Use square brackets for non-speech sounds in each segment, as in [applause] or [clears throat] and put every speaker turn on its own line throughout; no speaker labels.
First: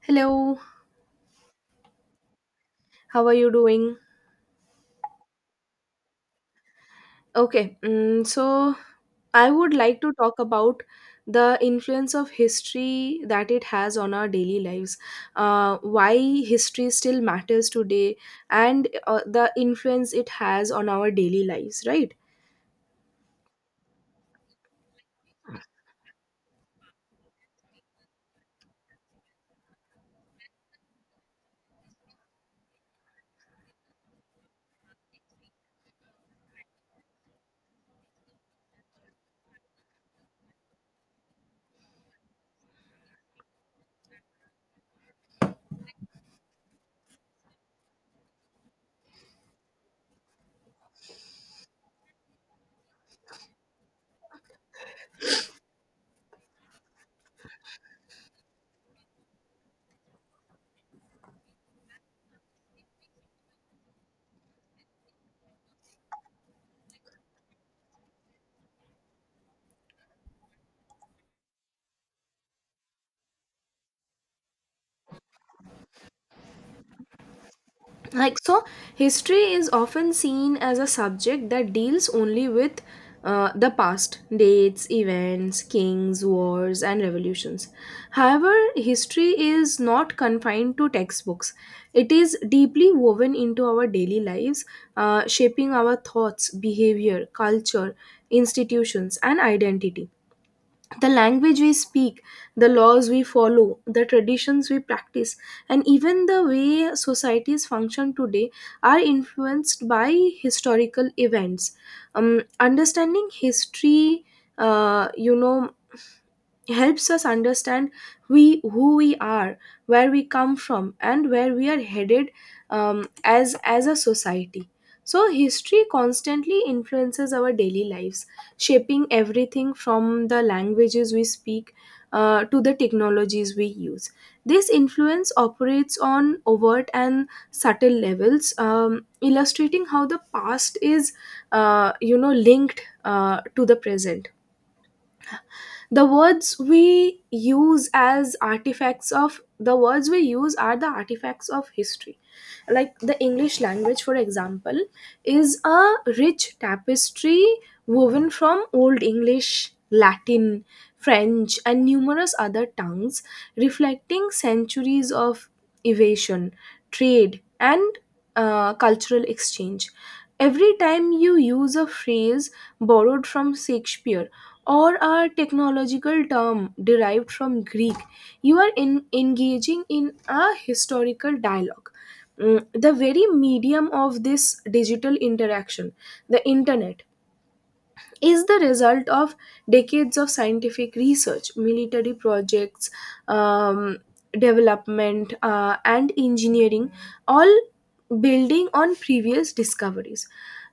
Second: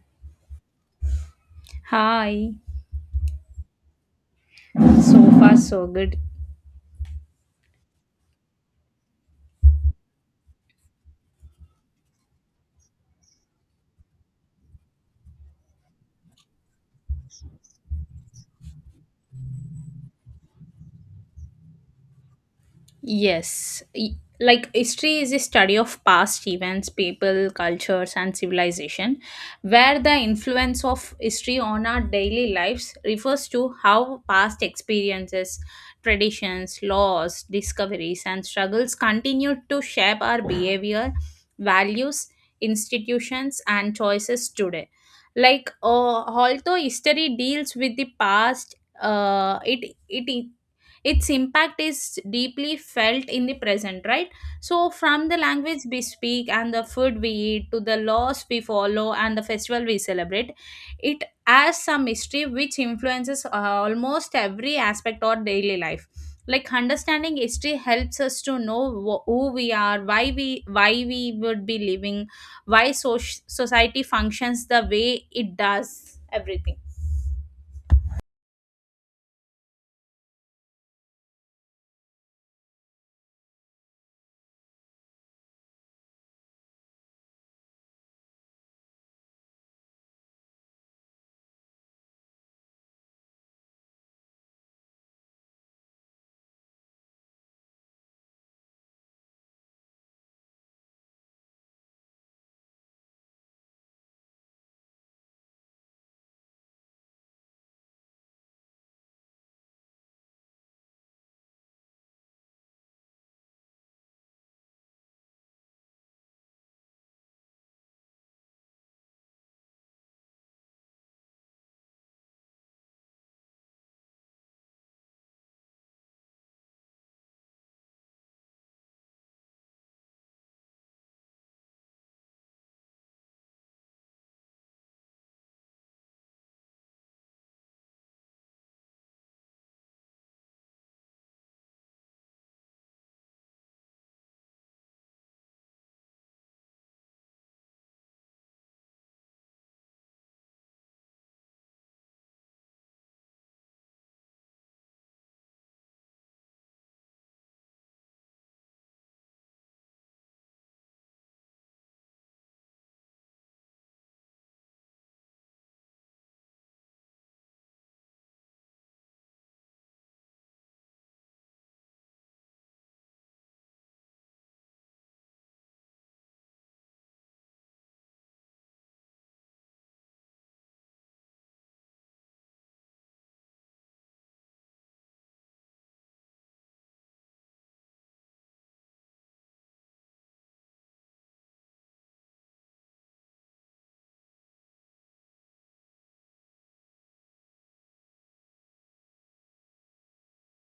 Hello,
Hi,
how are you doing?
so far so good.
Okay, so I would like to talk about the influence of history that it has on our daily lives, why history still matters today, and the influence it has on our daily lives, right?
Yes. Like history is a study of past events, people, cultures, and civilization, where the influence of history on our daily lives refers to how past experiences, traditions, laws, discoveries, and struggles continue to shape our behavior, values, institutions, and choices today. Like, although history deals with the past, it it its impact is deeply felt in the present, right? So from the language we speak and the food we eat to the laws we follow and the festival we celebrate, it has some history which influences almost every aspect of daily life. Like, understanding history helps us to know who we are, why we would be living, why society functions the way it does, everything.
Like so, history is often seen as a subject that deals only with the past, dates, events, kings, wars, and revolutions. However, history is not confined to textbooks. It is deeply woven into our daily lives, shaping our thoughts, behavior, culture, institutions, and identity. The language we speak, the laws we follow, the traditions we practice, and even the way societies function today are influenced by historical events. Understanding history, uh, you know, helps us understand we who we are, where we come from, and where we are headed, as a society. So history constantly influences our daily lives, shaping everything from the languages we speak to the technologies we use. This influence operates on overt and subtle levels, illustrating how the past is, linked, to the present. The words we use as artifacts of the words we use are the artifacts of history. Like the English language, for example, is a rich tapestry woven from Old English, Latin, French, and numerous other tongues, reflecting centuries of evasion, trade, and cultural exchange. Every time you use a phrase borrowed from Shakespeare, or a technological term derived from Greek, you are engaging in a historical dialogue. The very medium of this digital interaction, the internet, is the result of decades of scientific research, military projects, um, development, and engineering, all building on previous discoveries.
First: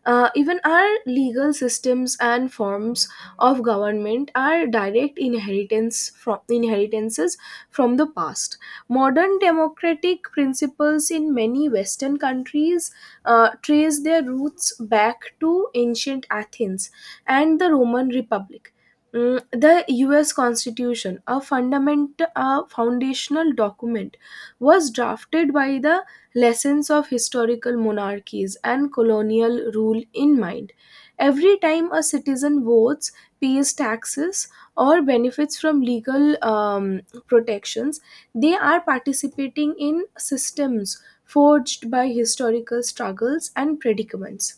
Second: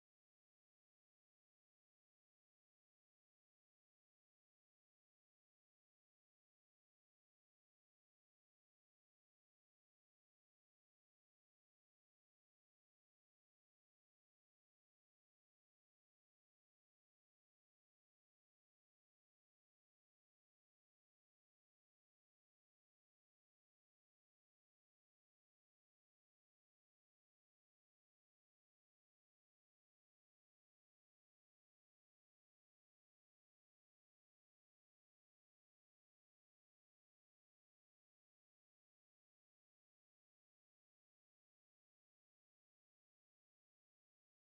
Even our legal systems and forms of government are direct inheritances from the past. Modern democratic principles in many Western countries trace their roots back to ancient Athens and the Roman Republic. The US Constitution, a foundational document, was drafted by the lessons of historical monarchies and colonial rule in mind. Every time a citizen votes, pays taxes, or benefits from legal protections, they are participating in systems forged by historical struggles and predicaments.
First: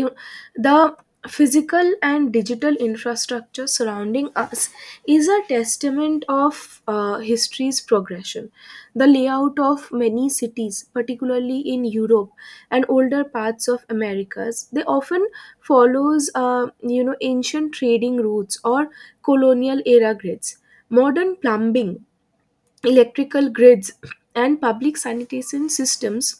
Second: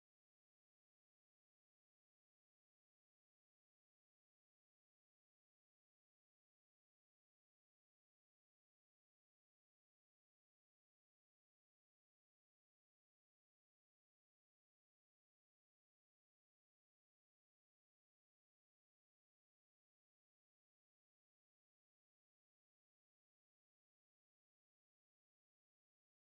You The physical and digital infrastructure surrounding us is a testament of history's progression. The layout of many cities, particularly in Europe and older parts of Americas, they often follows ancient trading routes or colonial era grids. Modern plumbing, electrical grids, and public sanitation systems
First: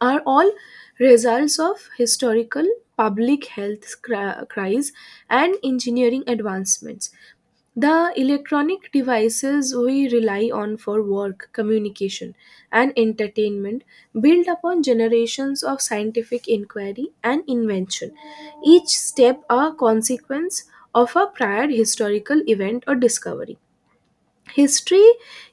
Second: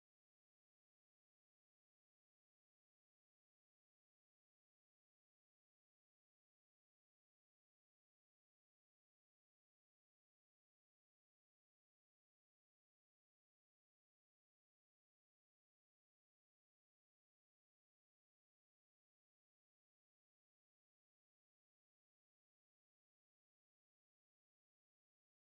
are all results of historical public health cries and engineering advancements. The electronic devices we rely on for work, communication, and entertainment build upon generations of scientific inquiry and invention, each step a consequence of a prior historical event or discovery. History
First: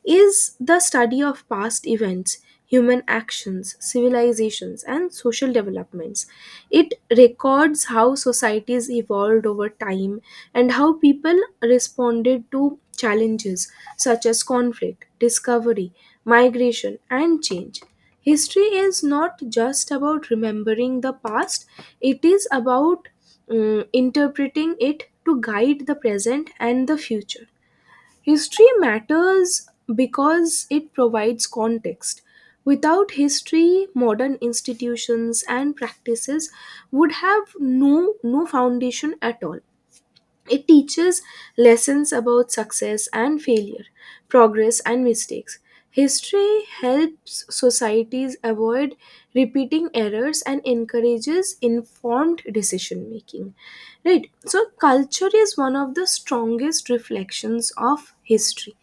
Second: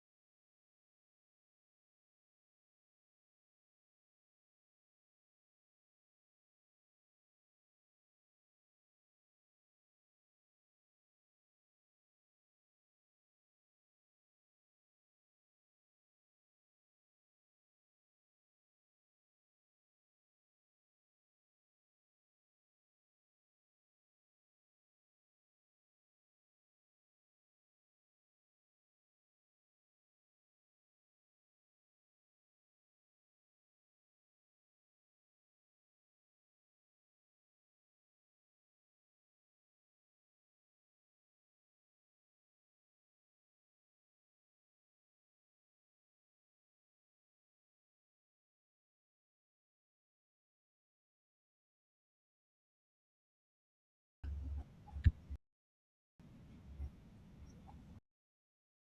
is the study of past events, human actions, civilizations, and social developments. It records how societies evolved over time and how people responded to challenges such as conflict, discovery, migration, and change. History is not just about remembering the past, it is about interpreting it to guide the present and the future. History matters because it provides context. Without history, modern institutions and practices would have no, no foundation at all. It teaches lessons about success and failure, progress and mistakes. History helps societies avoid repeating errors and encourages informed decision making. Right? So, culture is one of the strongest reflections of history.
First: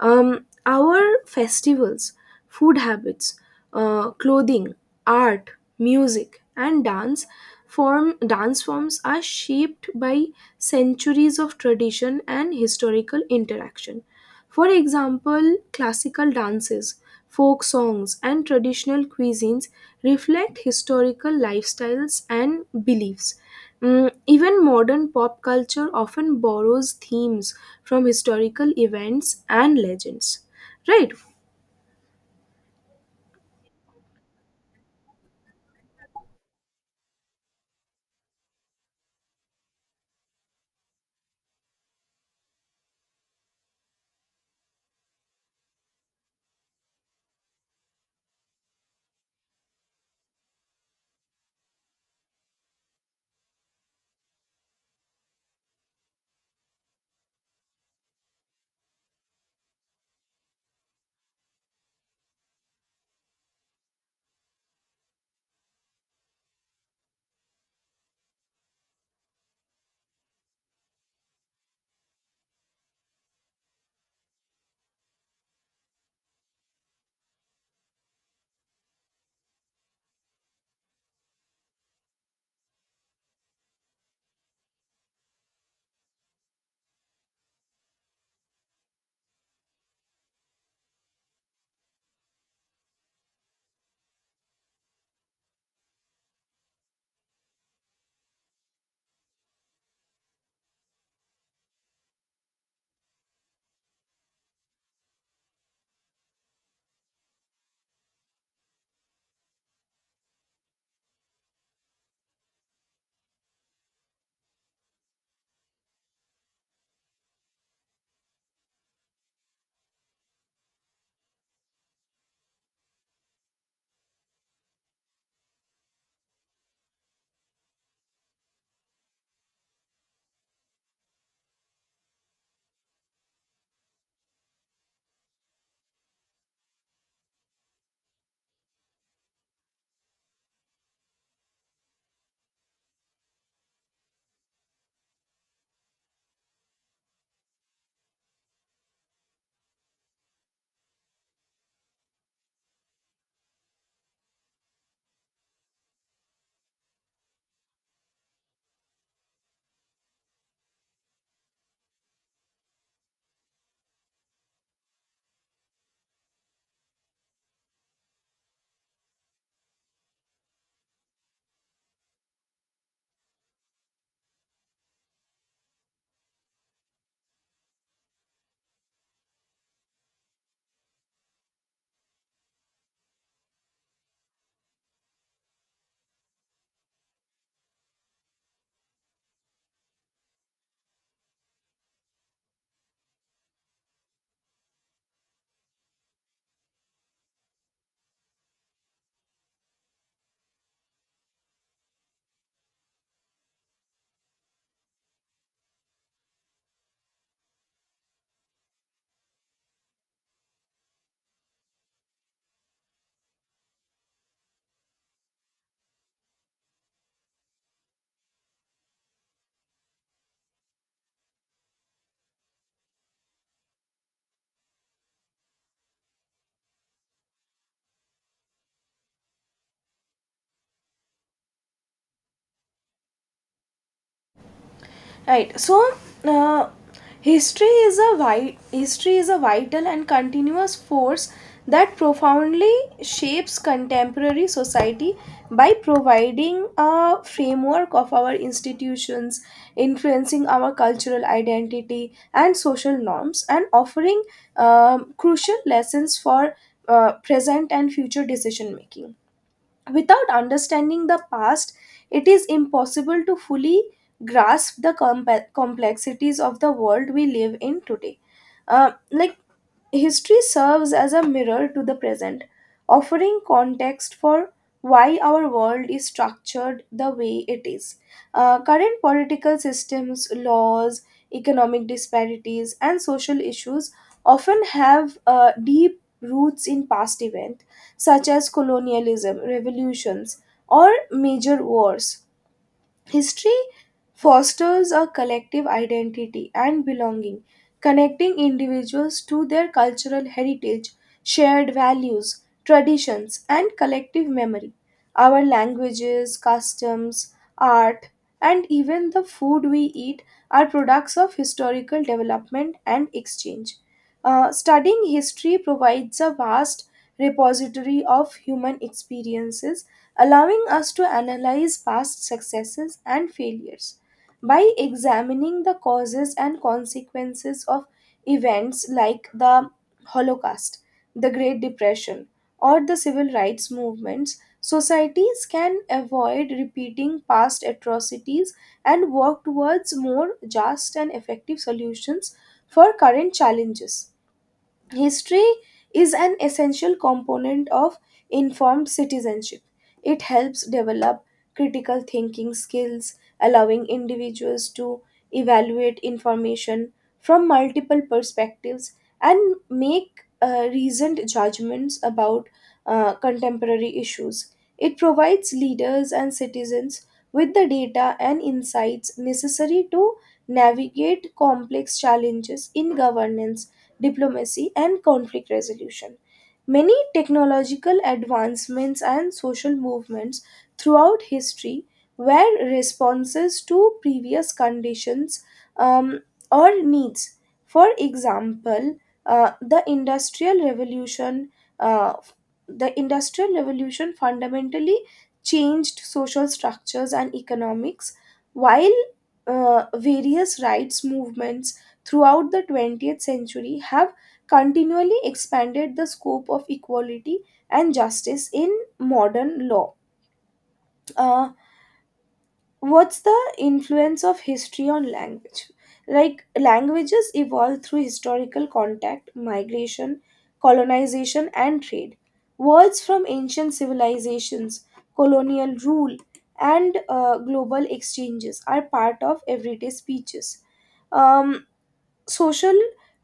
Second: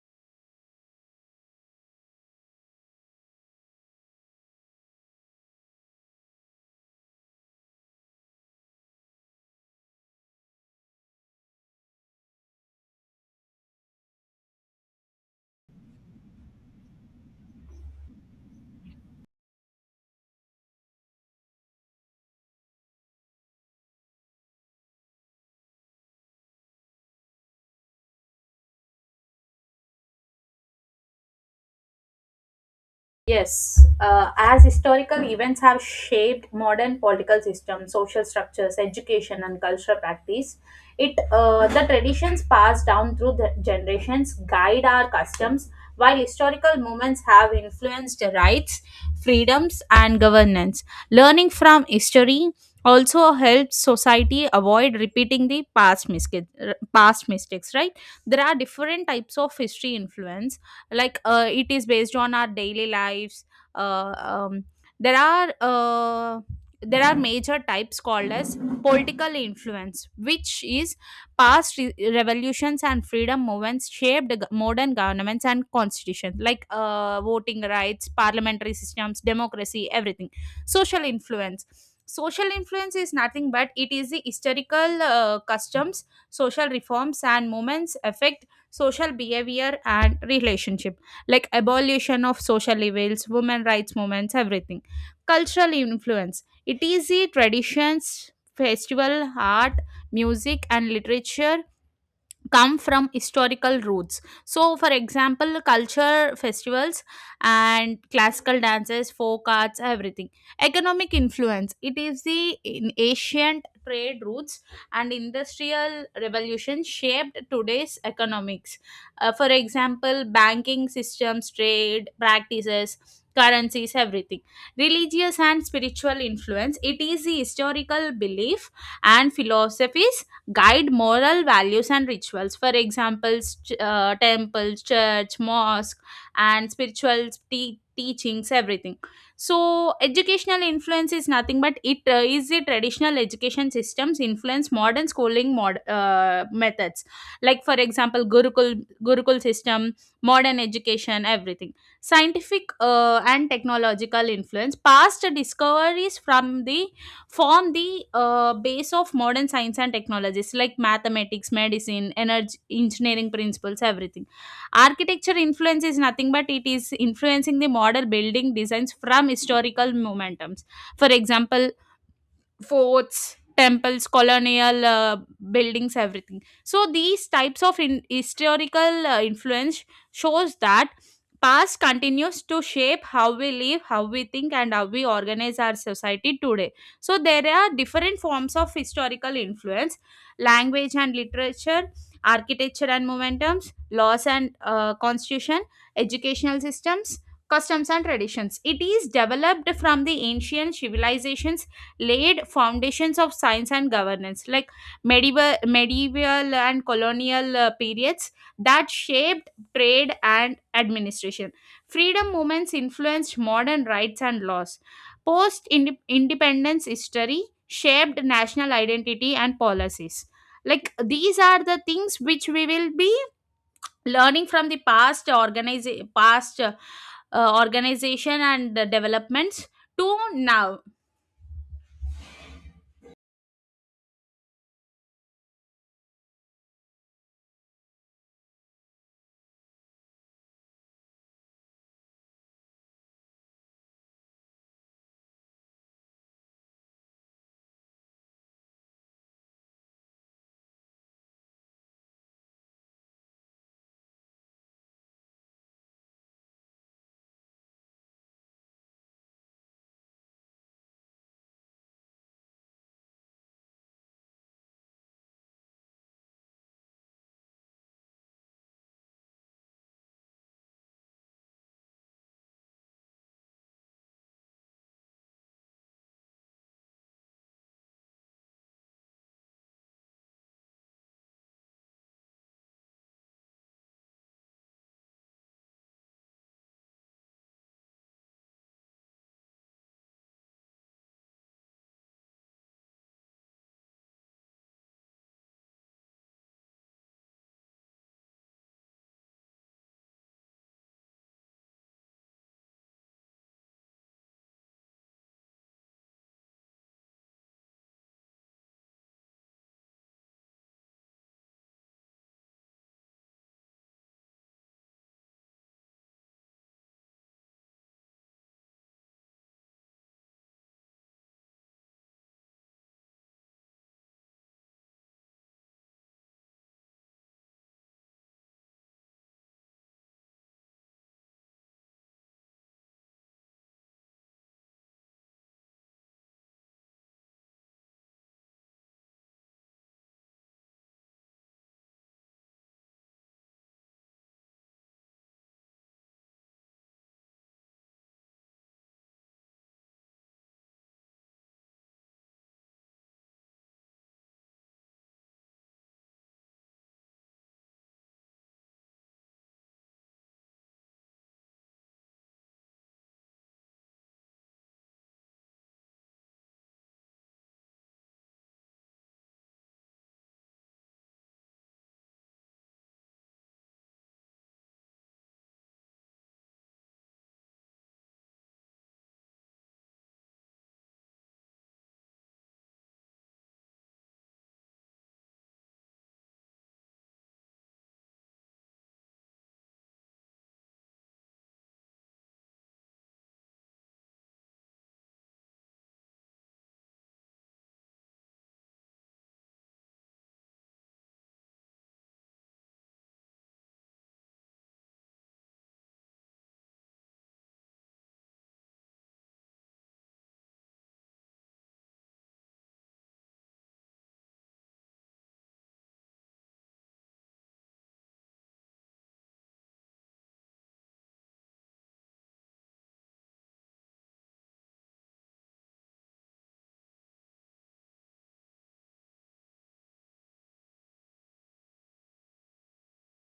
Our festivals, food habits, clothing, art, music, and dance forms are shaped by centuries of tradition and historical interaction. For example, classical dances, folk songs, and traditional cuisines reflect historical lifestyles and beliefs. Even modern pop culture often borrows themes from historical events and legends. Right?
Yes, as historical events have shaped modern political systems, social structures, education, and cultural practice, it the traditions passed down through the generations guide our customs, while historical movements have influenced rights, freedoms, and governance. Learning from history also helps society avoid repeating the past mistakes. Past mistakes, right? There are different types of history influence, like it is based on our daily lives. uh, um, there are there are major types called as political influence, which is past revolutions and freedom movements shaped modern governments and constitutions, like voting rights, parliamentary systems, democracy, everything. Social influence. Social influence is nothing but it is the historical customs, social reforms, and movements affect social behavior and relationship, like abolition of social evils, women rights movements, everything. Cultural influence, it is the traditions, festival, art, music, and literature come from historical roots. So for example, culture festivals and classical dances, folk arts, everything. Economic influence, it is the in ancient trade routes and industrial revolution shaped today's economics. For example, banking systems, trade practices, currencies, everything. Religious and spiritual influence, it is the historical belief and philosophies guide moral values and rituals. For examples, temples, church, mosque, and spiritual teachings, everything. So educational influence is nothing but it is the traditional education systems influence modern schooling, methods. Like, for example, gurukul system, modern education, everything. Scientific and technological influence, past discoveries from the form the base of modern science and technologies, like mathematics, medicine, energy, engineering principles, everything. Architecture influence is nothing but it is influencing the model building designs from historical momentums. For example, forts, temples, colonial buildings, everything. So these types of historical influence shows that past continues to shape how we live, how we think, and how we organize our society today. So there are different forms of historical influence: language and literature, architecture and momentums, laws and constitution, educational systems, customs and traditions. It is developed from the ancient civilizations, laid foundations of science and governance, like medieval and colonial periods that shaped trade and administration. Freedom movements influenced modern rights and laws. Post independence history shaped national identity and policies. Like, these are the things which we will be learning from the past, organize past, organization, and developments to now.
Right. So, uh, history is a vital and continuous force that profoundly shapes contemporary society by providing a framework of our institutions, influencing our cultural identity and social norms, and offering crucial lessons for present and future decision making. Without understanding the past, it is impossible to fully grasp the complexities of the world we live in today. Like history serves as a mirror to the present, offering context for why our world is structured the way it is. Current political systems, laws, economic disparities, and social issues often have deep roots in past events such as colonialism, revolutions, or major wars. History fosters a collective identity and belonging, connecting individuals to their cultural heritage, shared values, traditions, and collective memory. Our languages, customs, art, and even the food we eat are products of historical development and exchange. Studying history provides a vast repository of human experiences, allowing us to analyze past successes and failures. By examining the causes and consequences of events like the Holocaust, the Great Depression, or the civil rights movements, societies can avoid repeating past atrocities and work towards more just and effective solutions for current challenges. History is an essential component of informed citizenship. It helps develop critical thinking skills, allowing individuals to evaluate information from multiple perspectives and make reasoned judgments about contemporary issues. It provides leaders and citizens with the data and insights necessary to navigate complex challenges in governance, diplomacy, and conflict resolution. Many technological advancements and social movements throughout history were responses to previous conditions, um, or needs. For example, uh, the Industrial Revolution, uh, the Industrial Revolution fundamentally changed social structures and economics, while various rights movements throughout the 20th century have continually expanded the scope of equality and justice in modern law. Uh, what's the influence of history on language? Like, languages evolve through historical contact, migration, colonization, and trade. Words from ancient civilizations, colonial rule, and global exchanges are part of everyday speeches. Um, Social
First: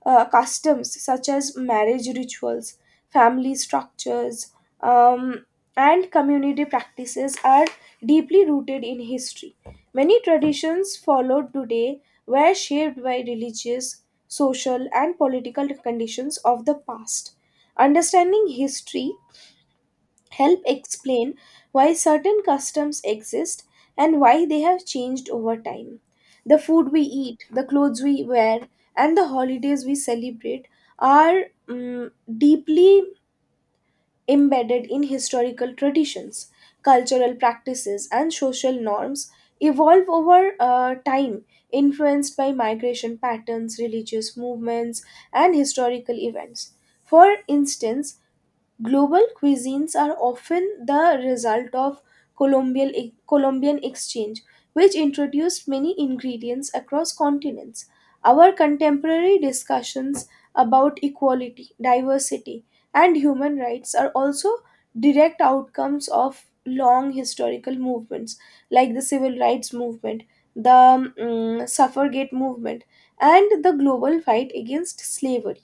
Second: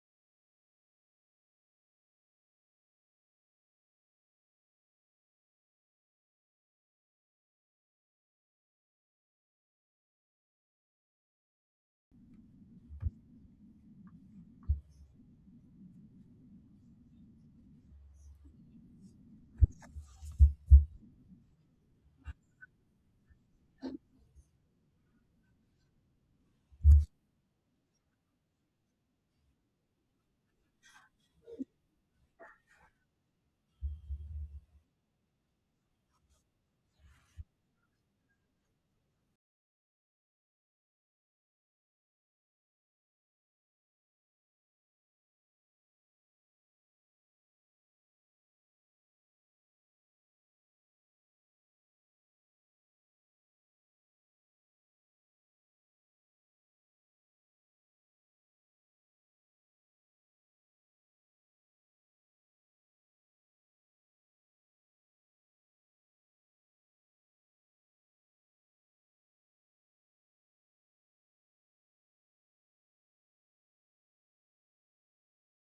customs such as marriage rituals, family structures, um, and community practices are deeply rooted in history. Many traditions followed today were shaped by religious, social, and political conditions of the past. Understanding history help explain why certain customs exist and why they have changed over time. The food we eat, the clothes we wear, and the holidays we celebrate are deeply embedded in historical traditions. Cultural practices and social norms evolve over time, influenced by migration patterns, religious movements, and historical events. For instance, global cuisines are often the result of Colombian exchange, which introduced many ingredients across continents. Our contemporary discussions about equality, diversity, and human rights are also direct outcomes of long historical movements like the civil rights movement, the suffragette movement, and the global fight against slavery.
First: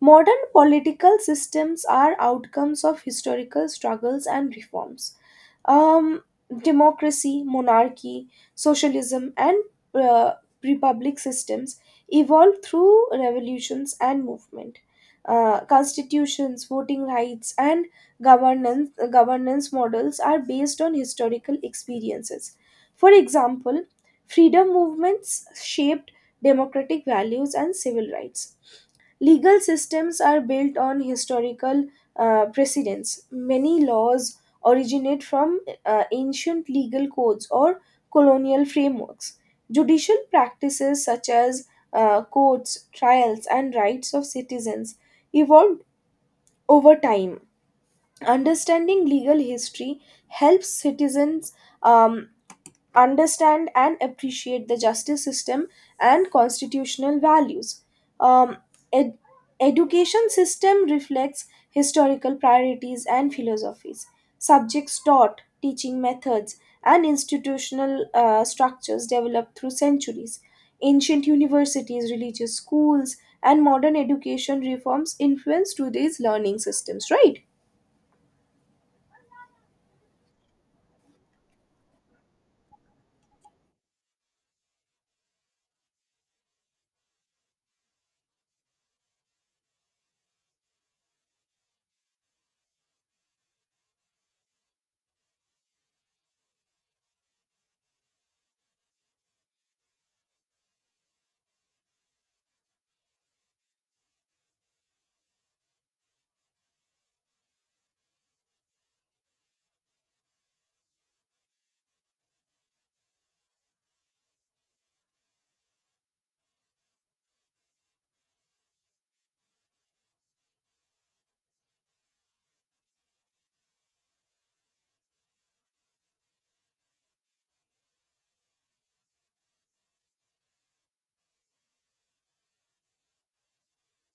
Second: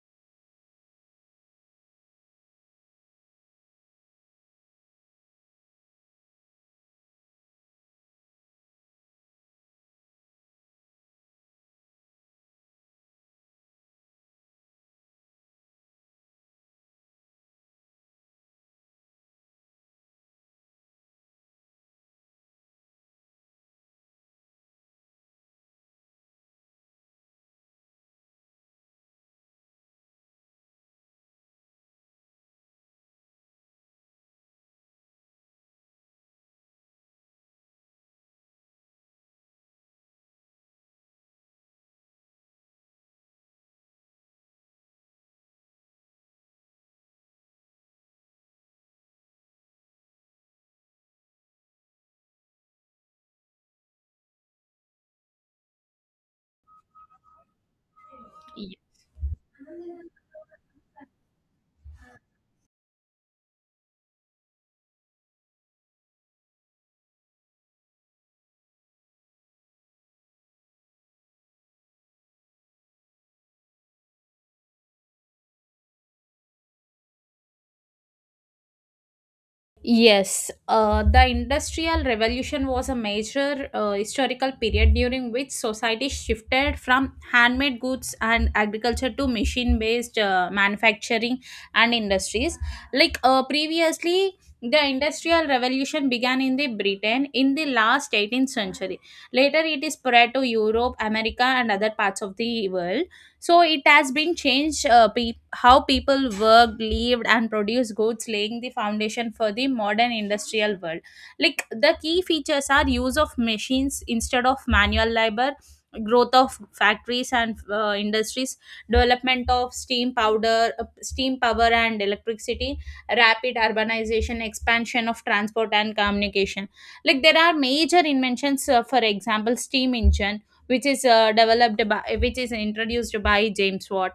Modern political systems are outcomes of historical struggles and reforms. Um, Democracy, monarchy, socialism, and uh, republic systems evolved through revolutions and movement. Constitutions, voting rights, and governance models are based on historical experiences. For example, freedom movements shaped democratic values and civil rights. Legal systems are built on historical precedents. Many laws originate from ancient legal codes or colonial frameworks. Judicial practices such as courts, trials, and rights of citizens evolved over time. Understanding legal history helps citizens, um, understand and appreciate the justice system and constitutional values. Um, ed- Education system reflects historical priorities and philosophies. Subjects taught, teaching methods, and institutional structures developed through centuries. Ancient universities, religious schools, and modern education reforms influence today's learning systems, right?
Yes, the Industrial Revolution was a major historical period during which society shifted from handmade goods and agriculture to machine based manufacturing and industries. Like, previously, the Industrial Revolution began in the Britain in the last 18th century. Later, it is spread to Europe, America, and other parts of the world. So it has been changed, how people worked, lived, and produced goods, laying the foundation for the modern industrial world. Like, the key features are use of machines instead of manual labor, growth of factories and industries, development of steam power and electricity, rapid urbanization, expansion of transport and communication. Like, there are major inventions, for example, steam engine which is introduced by James Watt.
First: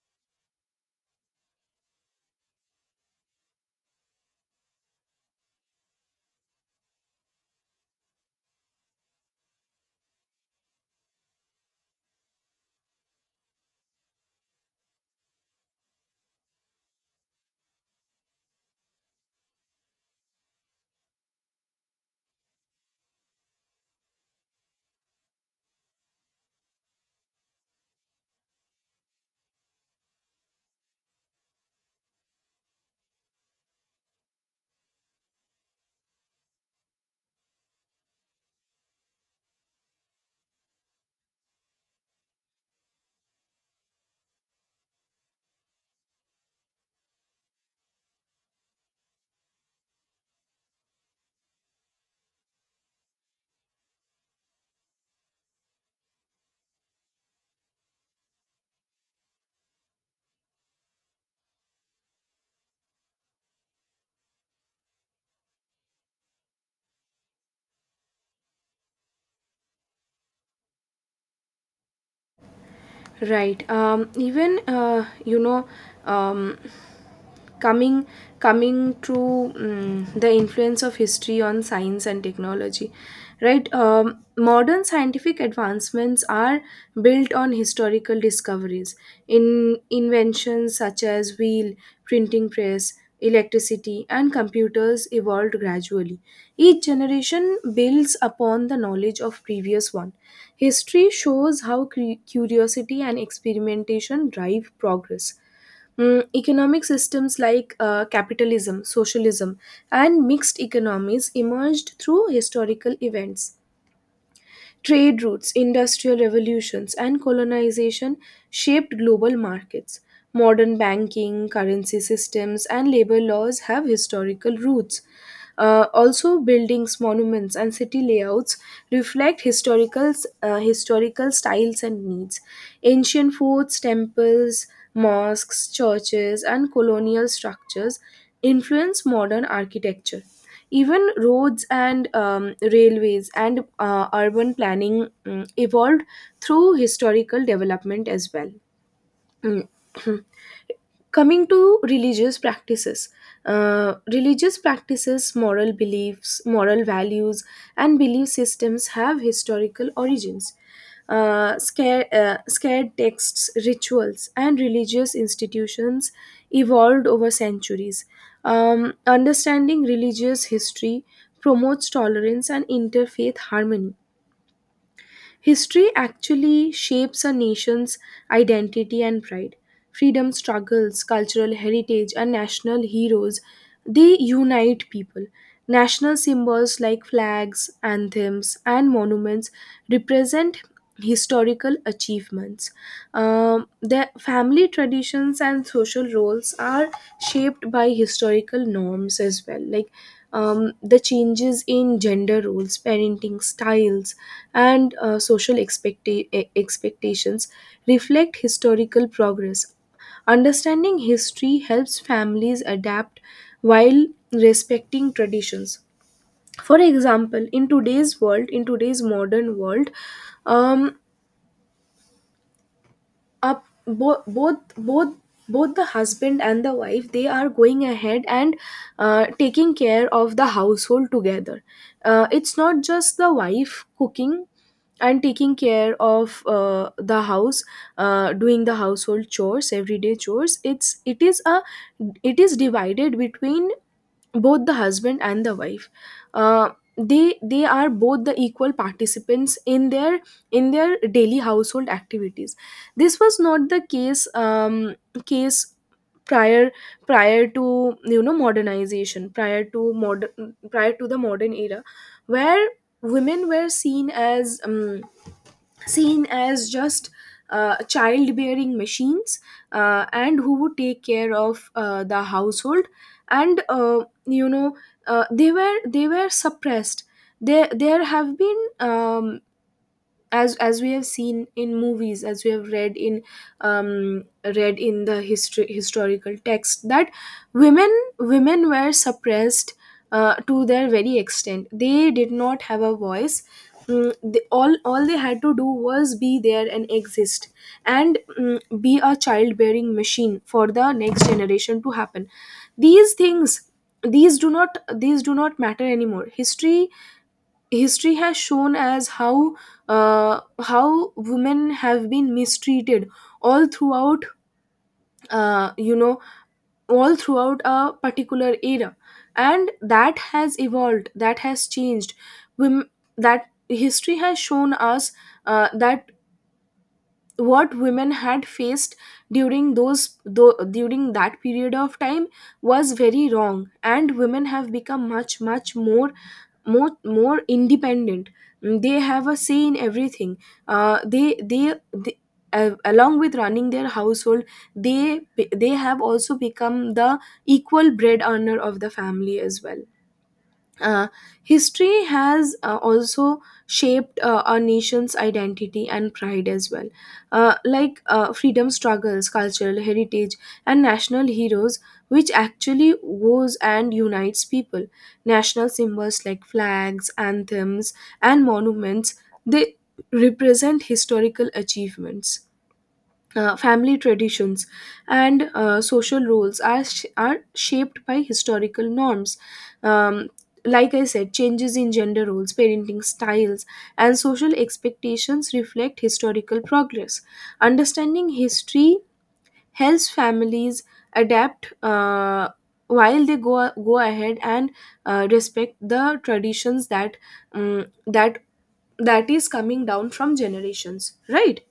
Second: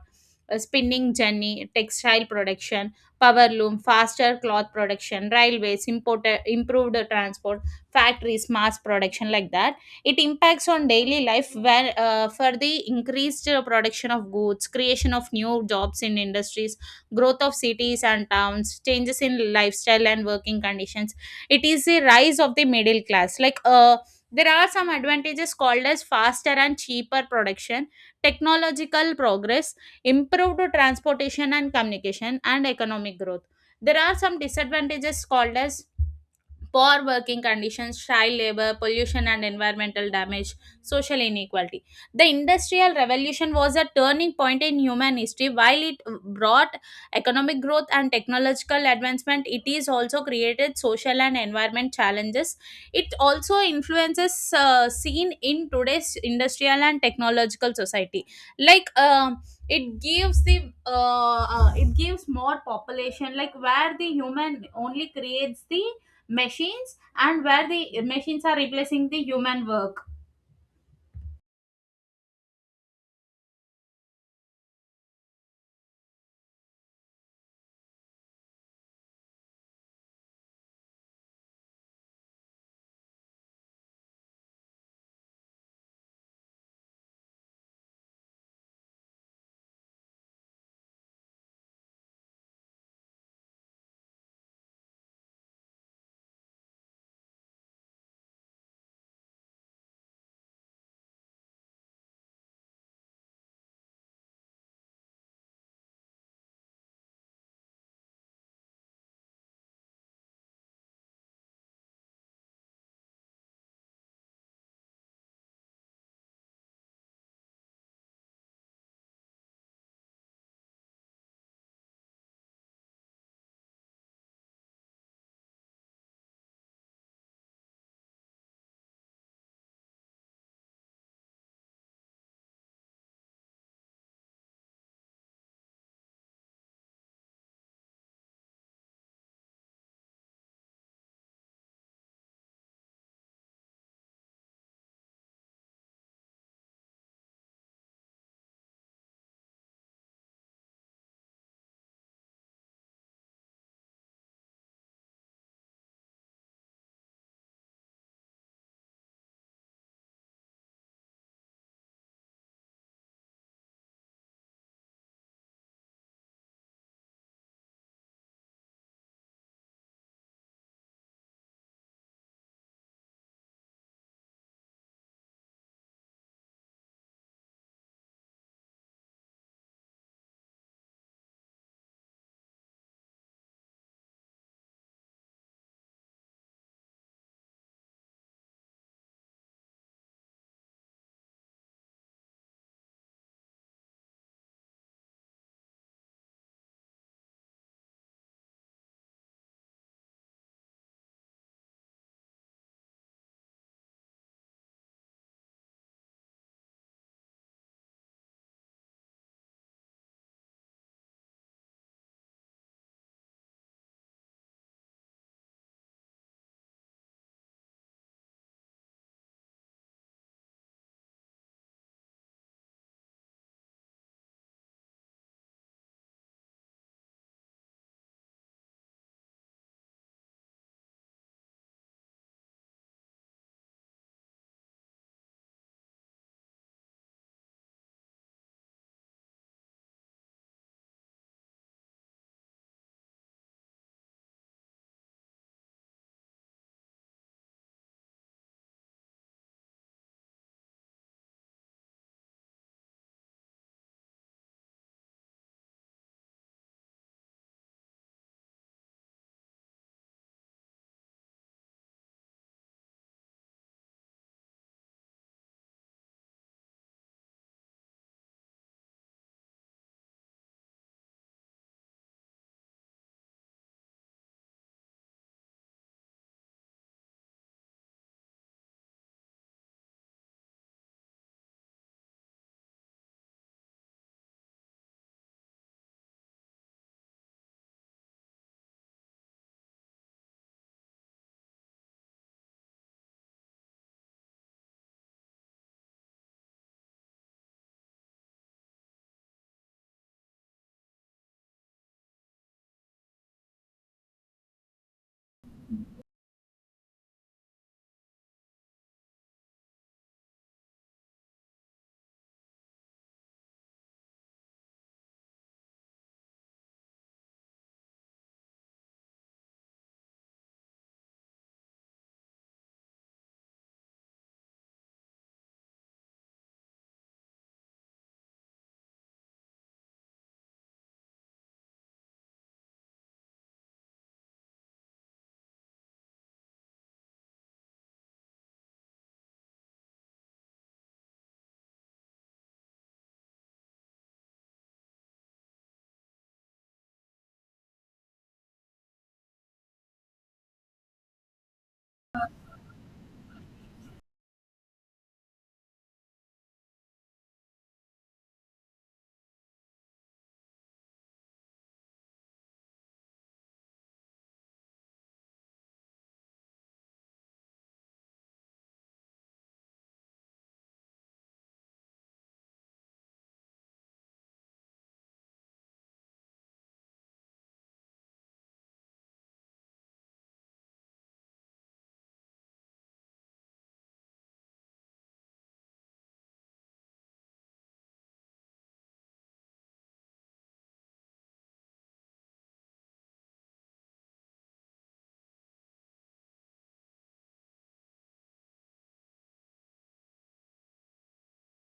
Spinning jenny, textile production, power loom, faster cloth production, railways, improved transport, factories, mass production, like that. It impacts on daily life where, for the increased production of goods, creation of new jobs in industries, growth of cities and towns, changes in lifestyle and working conditions. It is a rise of the middle class. Like, there are some advantages called as faster and cheaper production, technological progress, improved transportation and communication, and economic growth. There are some disadvantages called as poor working conditions, child labor, pollution and environmental damage, social inequality. The Industrial Revolution was a turning point in human history. While it brought economic growth and technological advancement, it is also created social and environment challenges. It also influences seen in today's industrial and technological society. Like, it gives the it gives more population, like where the human only creates the machines and where the machines are replacing the human work.
Right. Even, um, coming coming to, the influence of history on science and technology, right? Modern scientific advancements are built on historical discoveries in inventions such as wheel, printing press, electricity, and computers evolved gradually. Each generation builds upon the knowledge of previous one. History shows how curiosity and experimentation drive progress. Economic systems like capitalism, socialism, and mixed economies emerged through historical events. Trade routes, industrial revolutions, and colonization shaped global markets. Modern banking, currency systems, and labor laws have historical roots. Also, buildings, monuments, and city layouts reflect historical styles and needs. Ancient forts, temples, mosques, churches, and colonial structures influence modern architecture. Even roads and railways and urban planning evolved through historical development as well. Mm. [clears throat] Coming to religious practices, moral beliefs, moral values, and belief systems have historical origins. Scared texts, rituals, and religious institutions evolved over centuries. Understanding religious history promotes tolerance and interfaith harmony. History actually shapes a nation's identity and pride. Freedom struggles, cultural heritage, and national heroes, they unite people. National symbols like flags, anthems, and monuments represent historical achievements. Their family traditions and social roles are shaped by historical norms as well. Like, the changes in gender roles, parenting styles, and social expectations reflect historical progress. Understanding history helps families adapt while respecting traditions. For example, in today's world, in today's modern world, um, up bo- both both both the husband and the wife, they are going ahead and taking care of the household together. It's not just the wife cooking and taking care of the house, doing the household chores, everyday chores. It's it is a it is divided between both the husband and the wife. uh, they are both the equal participants in their daily household activities. This was not the case, case prior, prior to modernization, prior to the modern era, where women were seen as just childbearing machines, and who would take care of the household and you know they were suppressed. There have been as we have seen in movies, as we have read in um read in the history, historical text, that women, women were suppressed to their very extent. They did not have a voice. Mm, they, all they had to do was be there and exist and, mm, be a childbearing machine for the next generation to happen. These things, these do not matter anymore. History, history has shown as how women have been mistreated all throughout, uh, you know all throughout a particular era, and that has evolved, that has changed. Wom- that history has shown us that what women had faced during during that period of time was very wrong, and women have become much much more, more independent. Mm, they have a say in everything. They Along with running their household, they they have also become the equal bread earner of the family as well. uh, History has also shaped our nation's identity and pride as well. Like freedom struggles, cultural heritage, and national heroes, which actually goes and unites people. National symbols like flags, anthems, and monuments, they represent historical achievements. Family traditions and social roles are shaped by historical norms. Um, like I said, changes in gender roles, parenting styles, and social expectations reflect historical progress. Understanding history helps families adapt, while they go ahead and respect the traditions that um, that that is coming down from generations, right?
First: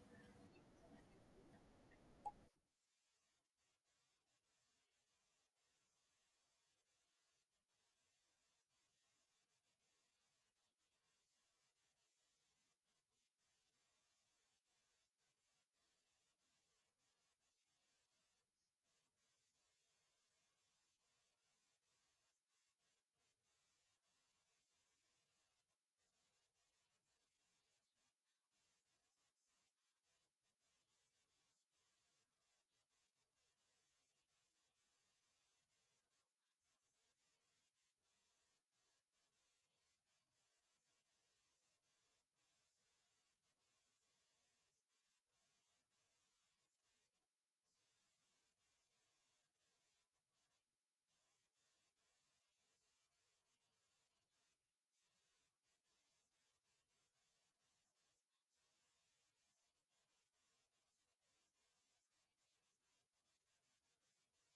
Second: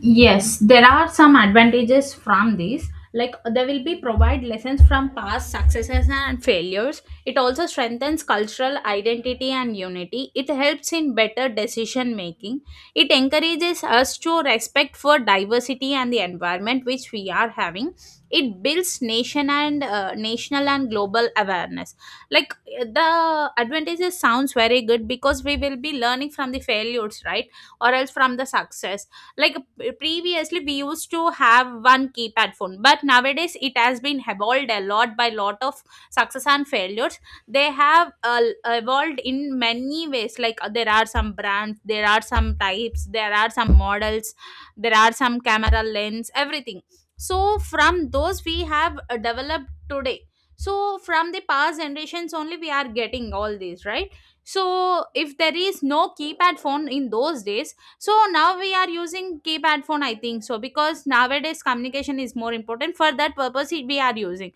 Yes, there are some advantages from this. Like, they will be provide lessons from past successes and failures. It also strengthens cultural identity and unity. It helps in better decision making. It encourages us to respect for diversity and the environment which we are having. It builds nation and national and global awareness. Like, the advantages sounds very good because we will be learning from the failures, right? Or else from the success, like previously we used to have one keypad phone, but nowadays it has been evolved a lot by lot of success and failures. They have evolved in many ways, like there are some brands, there are some types, there are some models, there are some camera lens, everything. So from those we have developed today. So from the past generations only we are getting all these, right? So if there is no keypad phone in those days, so now we are using keypad phone, I think so, because nowadays communication is more important. For that purpose we are using.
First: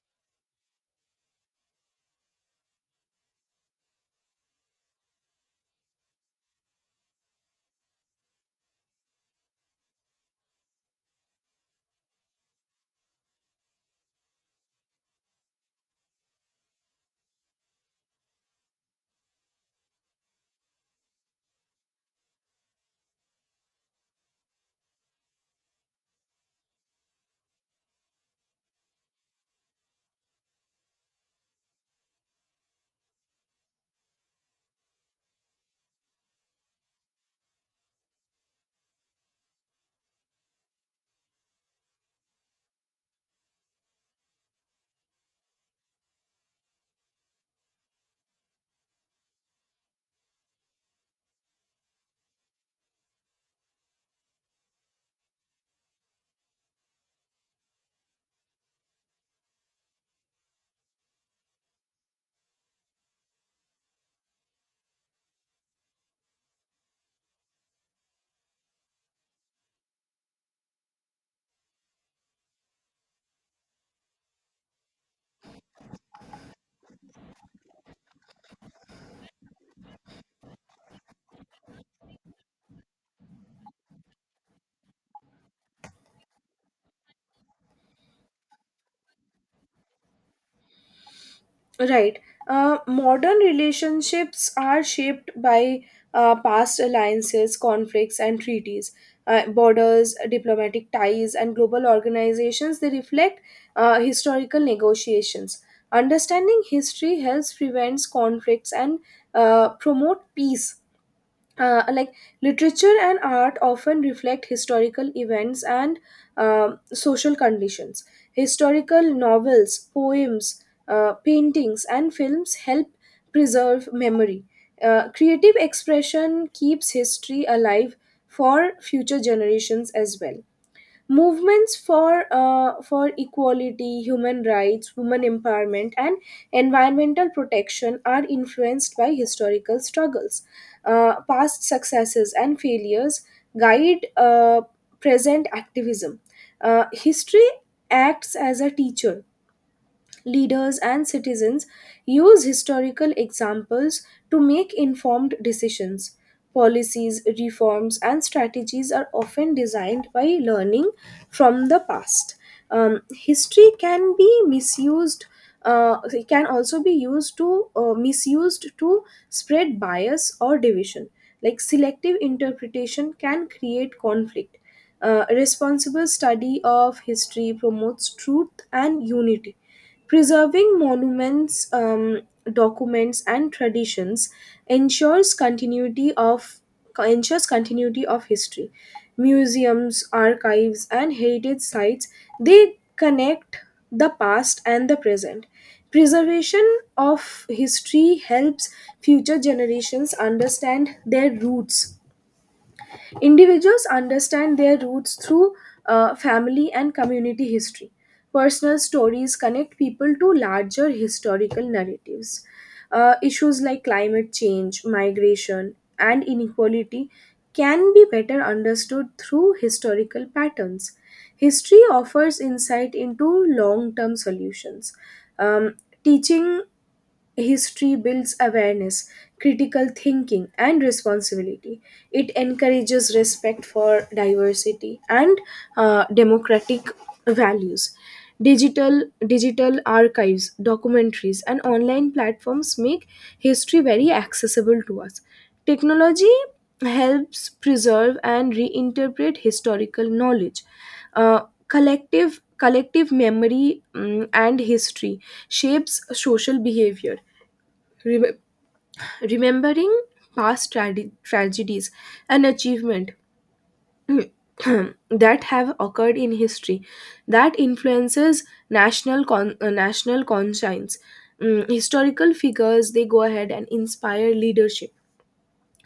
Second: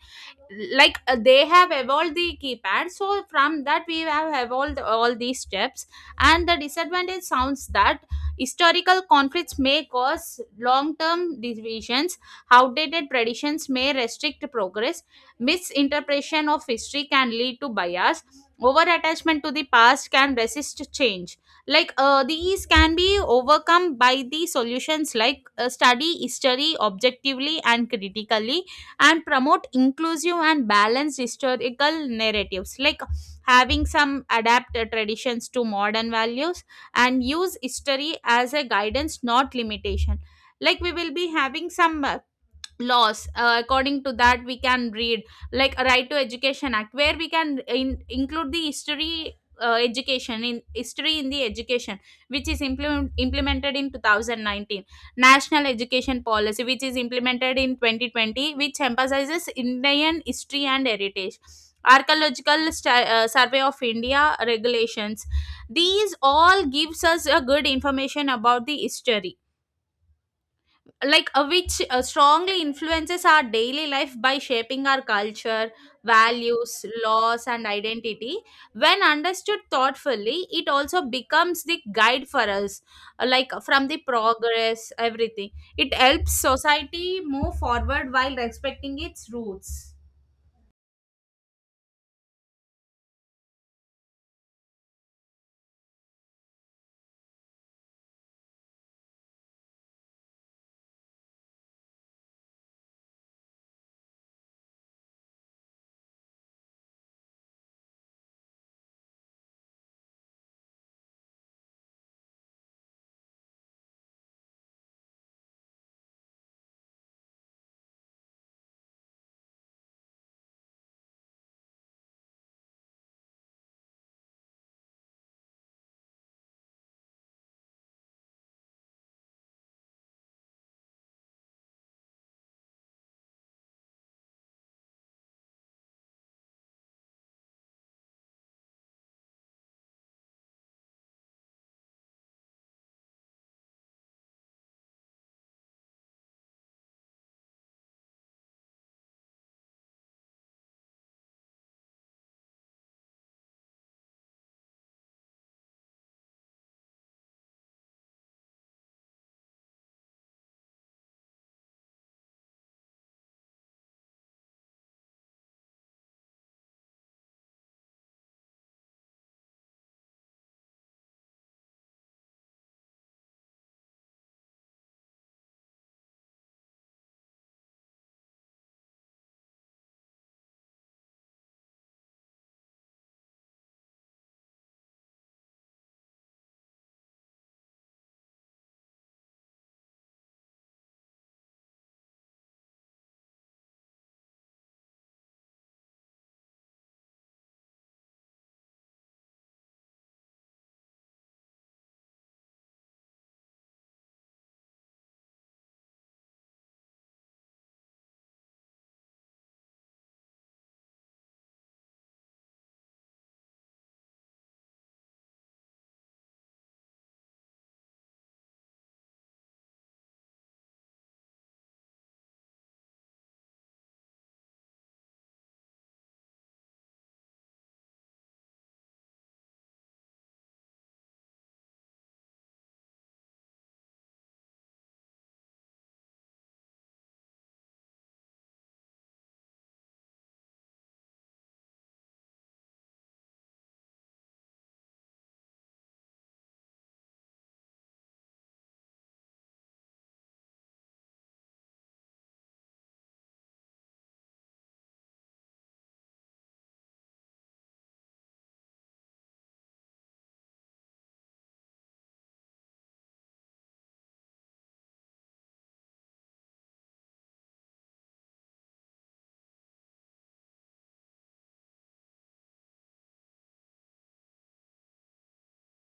Like, they have evolved the keypad, so from that we have evolved all these steps. And the disadvantage sounds that historical conflicts may cause long-term divisions, outdated traditions may restrict progress, misinterpretation of history can lead to bias, over attachment to the past can resist change. Like, these can be overcome by the solutions, like study history objectively and critically and promote inclusive and balanced historical narratives, like having some adapt traditions to modern values and use history as a guidance, not limitation. Like, we will be having some laws according to that we can read, like a right to education act, where we can include the history, education in history, in the education, which is implemented in 2019. National education policy, which is implemented in 2020, which emphasizes Indian history and heritage, archaeological survey of India regulations. These all gives us a good information about the history, like which strongly influences our daily life by shaping our culture, values, laws, and identity. When understood thoughtfully, it also becomes the guide for us, like from the progress, everything. It helps society move forward while respecting its roots.
Right. Modern relationships are shaped by past alliances, conflicts, and treaties. Borders, diplomatic ties, and global organizations, they reflect historical negotiations. Understanding history helps prevent conflicts and promote peace. uh, like Literature and art often reflect historical events and social conditions. Historical novels, poems, paintings, and films help preserve memory. Creative expression keeps history alive for future generations as well. Movements for equality, human rights, women empowerment, and environmental protection are influenced by historical struggles. Past successes and failures guide present activism. History acts as a teacher. Leaders and citizens use historical examples to make informed decisions. Policies, reforms, and strategies are often designed by learning from the past. History can be misused. It can also be used to, misused to spread bias or division. Like, selective interpretation can create conflict. Responsible study of history promotes truth and unity. Preserving monuments, documents, and traditions ensures continuity of ensures continuity of history. Museums, archives, and heritage sites, they connect the past and the present. Preservation of history helps future generations understand their roots. Individuals understand their roots through family and community history. Personal stories connect people to larger historical narratives. Issues like climate change, migration, and inequality can be better understood through historical patterns. History offers insight into long term solutions. Um, teaching history builds awareness, critical thinking, and responsibility. It encourages respect for diversity and democratic values. Digital archives, documentaries, and online platforms make history very accessible to us. Technology helps preserve and reinterpret historical knowledge. Uh, collective memory, mm, and history shapes social behavior. Re- Remembering past tragedies and achievement [clears throat] that have occurred in history, that influences national conscience. Mm, historical figures, they go ahead and inspire leadership,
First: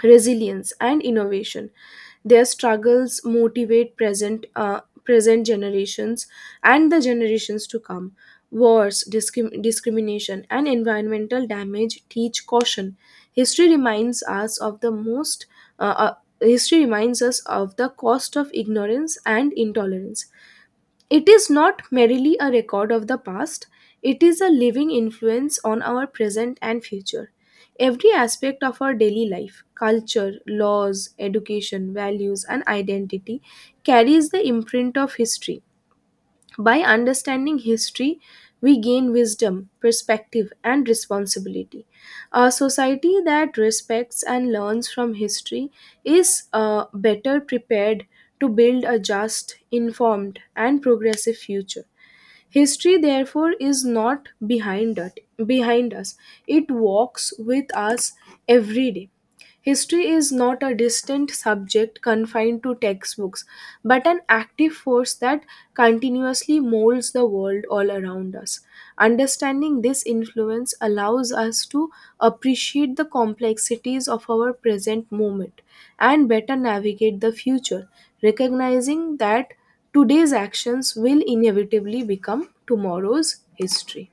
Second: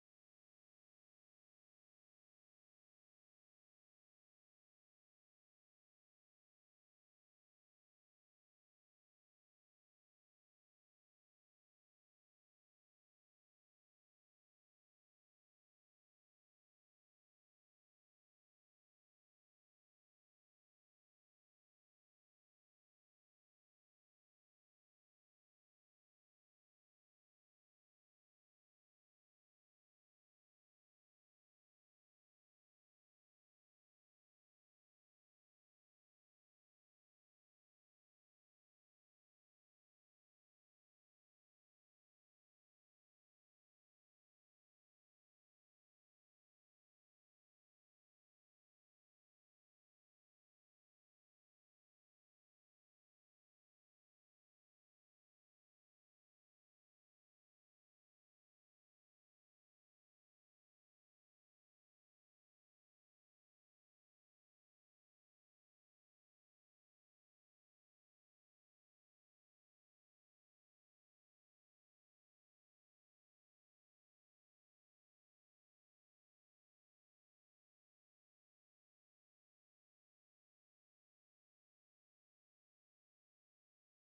resilience, and innovation. Their struggles motivate present present generations and the generations to come. Wars, discrimination, and environmental damage teach caution. history reminds us of the most uh, uh, History reminds us of the cost of ignorance and intolerance. It is not merely a record of the past, it is a living influence on our present and future. Every aspect of our daily life, culture, laws, education, values, and identity carries the imprint of history. By understanding history, we gain wisdom, perspective, and responsibility. A society that respects and learns from history is better prepared to build a just, informed, and progressive future. History, therefore, is not behind, behind us, it walks with us every day. History is not a distant subject confined to textbooks, but an active force that continuously molds the world all around us. Understanding this influence allows us to appreciate the complexities of our present moment and better navigate the future, recognizing that today's actions will inevitably become tomorrow's history.